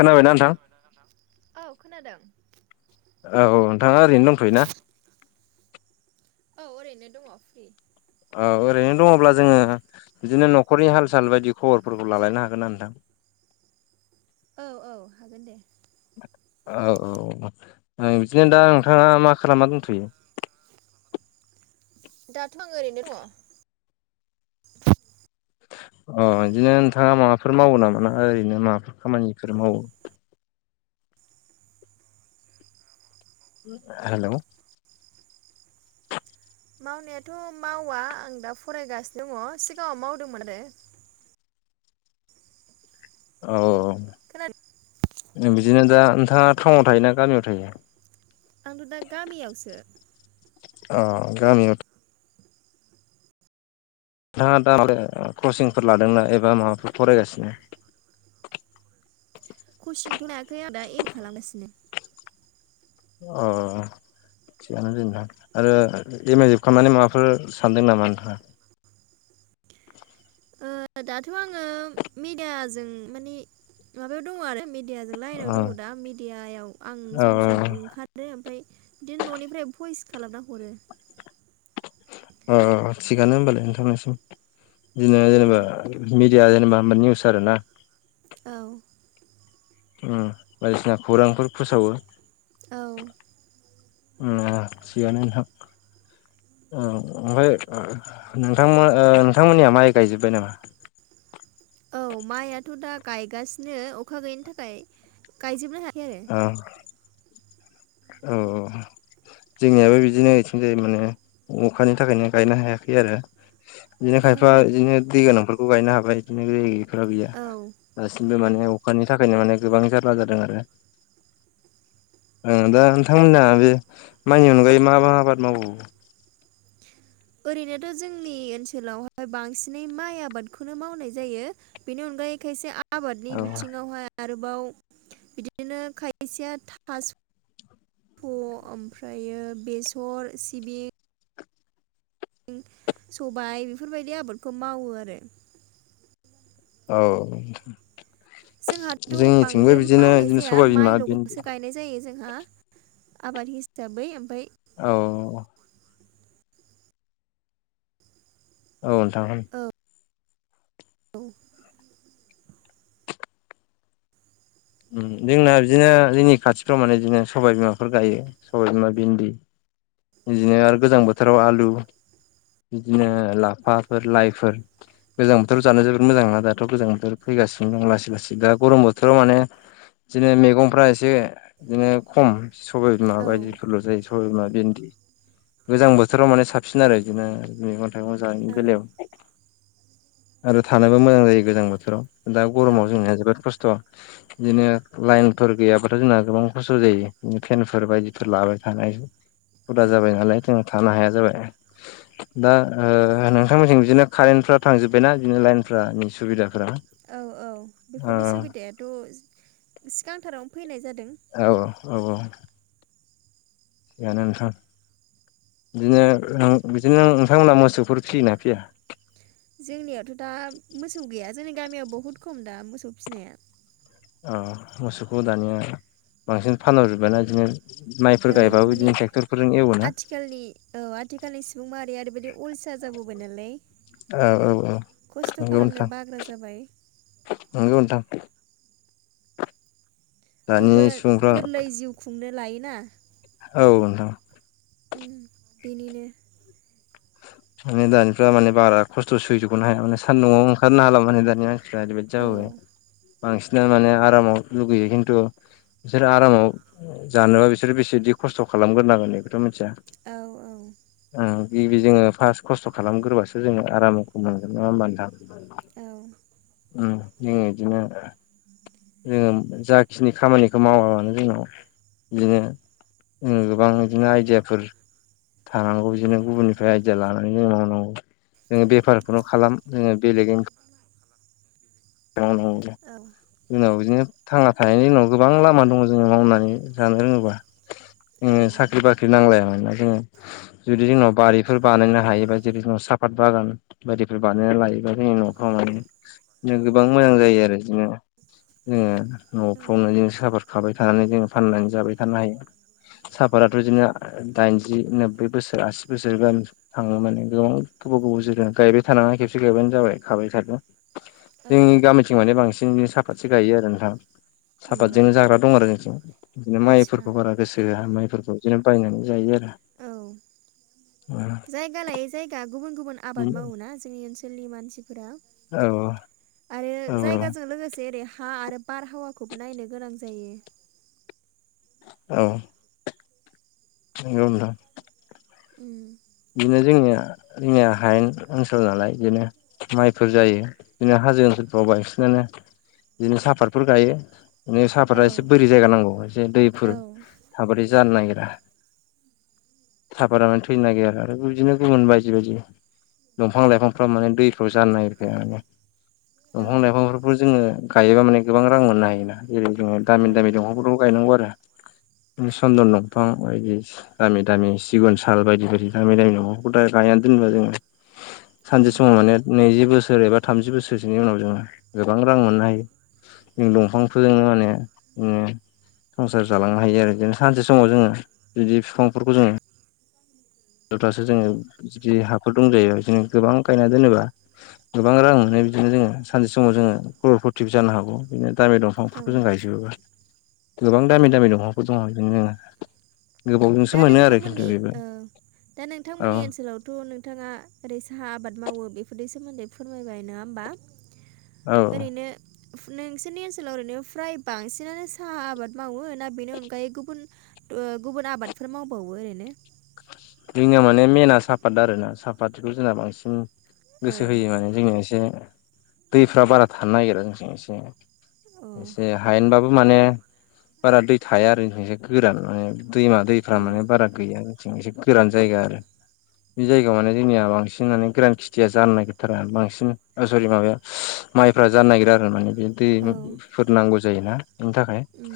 खोनाबाय ना नोंथां? औ खोनादों। औ औ नोंथाङा ओरैनो दंथ'योना? औ ओरैनो दङ फ्रि औ ओरैनो दङब्ला जोङो बिदिनो न'खरनि हाल साल बायदि खबरफोरखौ लालायनो हागोन ना नोंथां? औ - औ हागोन दे। औ- औ बिदिनो दा नोंथांङा मा खालामना दंथ'यो। दाथ' आंङो ओरैनो दंङ। अ' बिदिनो नोंथांङा माबाफोर मावो नामा ना ओरैनो माबाफोर खामानिफोर मावो हेलौ। मावनायाथ' मावा आं दा फरायगासिनो दङ सिगाङाव मावदोंमोन आरो। औ खोनादों औ बिदिनो दा नोंथांङा टाउनाव थायोना गामियाव थायो। आंथ' दा गामियावसो। अ' गामियावनो नोंथाङा दा कचिंफोर लादोंना एबा माबाफोर फरायगासिनो [inaudible] कचिंथ' लायाखै आं दा एम ए खालामगासिनो। अ' थिगानो ज नोंथां आरो एम आइ जोब खालामनानै माबाफोर सानदों नामा नोंथाङा। ओ दाथ' आङो मिडियाजों मानिे माबायाव दंङो आरो। मिडियाजों ला आनाव दंङो दा मिडियायाव आं औ सम सम ओंखार ओमफ्राय बिदिनो न'निफ्राय भइस खालामना हरो। अ थिगानो होमबालाय नोंथांनिसिम बिदिनो औ जेनेबा जेन बा निसार आरोना औ। बायदिसिना खौरांफोर फोसावो। औ उ सियन ह नोंथां [unintelligible] औ ओमफाय ओ नोंथां ओ नोंथांमोननिया माइ गायजोब्बाय नामा औ माइआथ' दा गायगासिनो अखा गैयैनि थाखाय गायजोबनो हायाखै आरो। अ' औ औ जोंनियाबो बिदिनो थिं जाय माने अखानि थाखायनो गायनो हायाखै आरो बिदिनो खायफा औ बिदिनो दै गोनांफोरखौ गायनो हाबाय बिदिनो दै गैयैफ्रा गैया। औ दासिमबो माने अखानि थाखायनो माने गोबां जारला जादों आरो। ओ दा नोंथांमोना बे माइनि अनगायै मा मा आबाद मावबावो ओरैनोथ' जोंनि ओनसोलावहाय बांसिनै माइ आबादखौनो मावनाय जायो। बेनि अनगायै खायसे आबादनि औ बिथिङावहाय आरोबाव बिदिनो खायसेया थास' फ ओमफ्रायो बेसर सिबिं सबाय बेफोरबायदि आबादखौ मावो आरो। औ। जोंहाथ' जोंनिथिंबो बांद्राय बिदिनो मावनाय बिदिनो जाया सबाय बिमा भिन्दि माइल'गसो गायनाय जायो जोंहा। आबाद हिसाबै ओमफाय औ। औ नोंथां औ औ। उम जोंना बिदिनो जोंनि खाथिफ्राव माने बिदिनो सबाय बिमाफोर गायो सबाय बिमा, भिन्दि बिदिनो आरो गोजां बोथोराव आलु बिदिनो लाफाफोर लाइफोर गोजां बोथोराव जानो जोबोद मोजां नङा दाथ' गोजां बोथोर फैगासिनो दं लासै लासै दा गरम बोथोराव माने बिदिनो मेगंफ्रा एसे बिदिनो खम सबाय बिमा औ बायदिफोरल' जायो सबाय बिमा भिन्दि गोजां बोथोराव माने साबसिन आरो बिदिनो मैगं थाइगं जा बेलायाव आरो थानोबो मोजां जायो गोजां बोथोराव दा औ गरमाव जोंनिया जोबोद खस्थ'। बिदिनो लाइनफोर गैयाब्लााथ' जोंना गोबां खस्थ' जायो बिदिनो फेनफोर बायदिफोर लाबाय थानाय हुदा जाबाय नालाय जों थानो हाया जाबाय। दा ओ नोंथांमोनथिं बिदिनो कारेन्टफ्रा थांजोब्बायना बिदिनो लाइनफ्रा ओ सुबिदाफोरा? औ औ ओ बेफोरनि सुबिदायाथ' सिगांथारावनो फैनाय जादों। औ औ औ औ। बेनो नोंथां। बिदिनो बिदिनो नोंथांमोना मोसौफोर फियोना फिया? जोंनियावथ' दा मोसौ गैया जोंनि गामियाव बहुद खम दा मोसौ फिनाया। औ मोसौखौ दानिया बांसिन फानहरजोबबाय ना बिदिनो। माइफोर औ गायबाबो माने बिदिनो ट्रेक्टरफोरजों एवोना। आथिखालनि औ आथिखालनि सुबुं माहारिया ओरैबायदि अलसिया जाबोबाय नालाय। औ औ औ खस्थ' नंगौ खालामनो नोंथां बाग्रा जाबाय। नंगौ नोंथां। बयबो दानि सुबुंफ्रा गोरलै जिउ खुंनो लायोना। औ नोंथां। उम बेनिनो। माने दानिफ्रा माने बारा खस्थ' सैजखौनो हाया माने सान्दुंआवबो ओंखारनो हाला माने दानिया। प्राइभेट औ जाबोबाय बांसिनानो माने आरामाव लुगैयो खिन्थु बिसोरो आरामाव जानोबा बिसोरो बेसेदि खस्थ' खालामग्रोनांगोन बेखौथ' मिथिया। औ औ ओ गिबि जोङो फार्स्ट खस्थ' खालामग्रोबासो जोङो आरामखौ मोनगोन नङा होमबा नोंथां? औ उम जोङो बिदिनो [inaudible] जोङो जाखिनि खामानिखौ मावा मानो जोंनाव बिदिनो जों गोबां बिदिनो आइडियाफोर थानांगौ बिदिनो गुबुननिफ्राय आइडिया लानानै जों मावनांगौ। जोङो बेफारखौनो खालाम जोङो बेलेग इनखाम मावनांगौ। औ जोंनाव बिदिनो थांना थानायनि उनाव गोबां लामा दङ जोङो मावनानै जानो रोङोबा। औ जोंनो साख्रि बाख्रि नांलाया मानो जोंनो। जुदि जोंनाव बारिफोर बानायनो हायोबा जुदि जोंनाव साफात बागान बायदिफोर बानायना लायो। दा जोंनि न'फ्राव बिनो गोबां मोजां जायो आरो बिदिनो जोङो औ न'फ्रावनो जों साफात खाबाय थानानै जोङो फाननानै जाबाय थानो हायो। साफाताथ' बिदिनो दाइनजि नोब्बै बोसोर आसि बोसोर थाङो माने गोबां गोबाव गोबाव जनो गायबाय थानाङा खेबसे गायबानो जाबाय खाबाय थादो। औ जोंनि गामिथिं माने बांसिन बि साफासो गायो आरो नोंथां। नंगौ सापातजोंनो जाग्रा दं आरो जोंथिं। बिदिनो आदसा माइफोरखौ बारा गोसो होआ माइफोरखौ बिदिनो बायनानै जायो आरो। औ। जायगा लायै जायगा गुबुन गुबुन आबाद माव ना जोंनि ओनसोलथिं मानसिफोरा औ आरो औ जायगाजों लोगोसे ओरै हा आरो बारहावाखौबो नायनो गोनां जायो। औ [unintelligible] ओम बिदिनो जोंनिया जोंनिया हायेन ओनसोल नालाय बिदिनो माइफोर जायो। बिदिनो हाजो ओनसोलफ्राव बांसिनानो बिदिनो साफातफोर गायो। बे साहफाता एसे बोरि जायगा नांगौ एसे दैफोर थाबाथाय जानो नागिरा साफादानो थैनो नागिरो। आरो बिदिनो गुबुन बायदि बायदि दंफां लाइफांफ्रा माने दैफ्राव जानो नागिरखाया माने। दंफां लाइफांफोरखौ जोङो गायोबा माने गोबां रां मोननो हायोना जेरै जोङो दामिनि दामि दंफांफोरखौ गायनांगौ आरो सन्दन दंफां बायदि दामि दामि सिगुन साल बायदि बायदि। दामि दामि [inaudible] गायना दोनबा जोङो सानसे समाव माने नैजि बोसोर एबा थामजि बोसोरसोनि उनाव जोङो गोबां रां मोननो हायो जों दंफांफोरजोंनो माने जोङो संसार जालांनो हायो आरो बिदिनो सानसे समाव जोङो बिदि बिफांफोरखौ जोङो दुथासो जोङो जुदि हाफोर दंजायो जोंङो गोबां गायना दोनोब्ला गोबां रां मोनो बिदिनो जोङो सानसे समाव जोङो खरर फथिबो जानो हागौ बिदिनो दामि दंफांफोरखौ जों गायजोबोबो गोबां दामि दामि दंफांफोर दङ बिदिनो दा गोबावजोंसो मोनो आरो नोंथांमोननि खिन्थु बेबो ओ दा औ नोंथांमोननि ओनसोलावथ' नों थाङा ओरै साहा आबाद मावो बेफोरनि सोमोन्दै फोरमायबाय नङा होमबा औ ओरैनो नोंसोरनि ओनसोलाव ओरैनो फ्राय बांसिनानो साहा आबाद मावो दा बेनि अनगायै गुबुन ओ गुबुन आबादफोर मावबावो ओरैनो? जोंनिया माने मेेना सापात आरोना सापातखौ जोंना बांसिन औ गोसो होयो माने जोंने एसे दैफ्रा बारा थानो नागिरा जों एसे अ एसे हायेनबाबो माने बारा दै थाया आरो जोंनिथिं गोरान माने दैमा अ दैफ्रा माने बारा गैया जोंनिथिं एसे गोरान जायगा आरो बे जायगायाव माने जोंनिया बांसिन माने गोरान खेथिया जानो नागिरथारा बांसिन ओ सरि माबाया माइफ्रा जानो नागिरा आरो माने बे औ दैफोर नांगौ जायोना बेनि थाखाय उम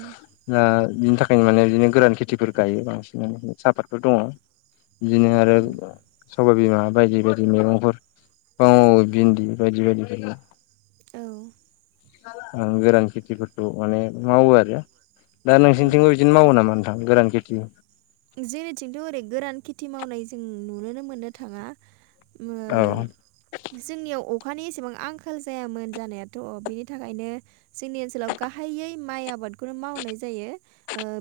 दा बिनि थाखायनो माने बिदिनो गोरान खेथिफोर गायो बांसिन सापातफोर दङ बिदिनो आरो उम सबाइ बिमा बायदि बायदि मैगंफोर फां मावो भिन्दि बायदि बायदिफोर औ गोरान खेथिफोरखौ माने मावो आरो दा औ नोंसिनिथिंबो बिदिनो मावो नामा नोंथां गोरान खेथि? जेरैथिंथ' ओरै गोरान खेथि मावनाय जों नुुनोनो मोननो थाङा उम औ ओ जोंनियाव अखानि एसेबां आंखाल जायामोन जानायाथ' बिनि थाखायनो जोंनि ओनसोलाव गाहायै माइ आबादखौनो मावनाय जायो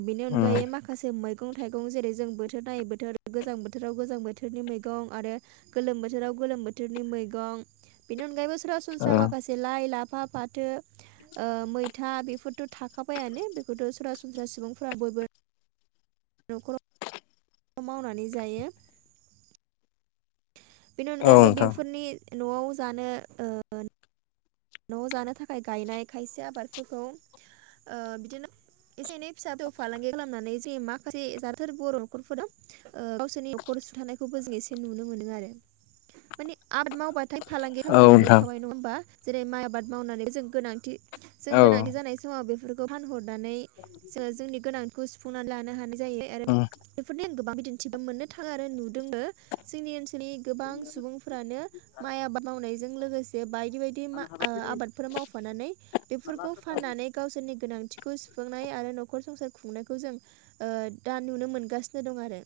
बेनि उम औ अनगायै माखासे मैगं थाइगं जेरै जों बोथोर नायै बोथोर गोजां बोथोराव गोजां बोथोरनि मैगं आरो गोलोम बोथोराव गोलोम बोथोरनि मैगं बेनि अनगायैबो सरासनस्रा औ माखासे लाइ लाफा फाथो मैथा बेफोरथ' थाखाबायानो बेखौथ' सरासनस्रा सुबुंफोरा बयबो न'खराव मावनानै जायो बेनि अनगायैबो नोंथां बेफोरनि न'आव जानो ओ न' जानो थाखाय गायनाय खायसे आबादफोरखौ ओ बिदिनो एसे एनै फिसा दौ फालांगि खालामनानै जों माखासे जाथोर बर' न'खरफोरा ओ गावसोरनि न'खर सुंथानायखौबो जों एसे नुनो मोनो आरो माने आट मावबा थाय फालांगि औ खालामनायानो नोंथां जाखाबाय नङा होनबा जेरै माइ आबाद मावनानै जों गोनांथि जों औ गोनांथि जानाय समाव बेफोरखौ फानहरनानै जोंनि गोनांथिखौ सु फुंनानै लानो हानाय जायो आरो उम बेफोरनि आं गोबां बिदिन्थिबो मोननो थाङो आरो नुदोंबो जोंनि ओनसोलनि गोबां सुबुंफ्रानो माइ आबाद मावनायजों लोगोसे बायदि बाय बे मा आबादफोरा मावफानानै बेफोरखौ फाननानै गावसोरनि गोनांथिखौ सुफुंनाय आरो न'खर संसार खुंनायखौ जों ओ दा नुनो मोनगासिनो दं आरो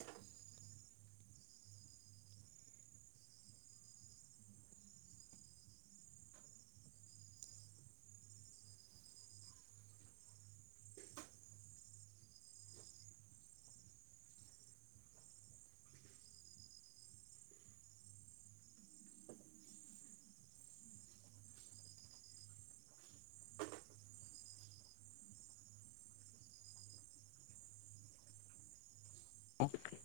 औ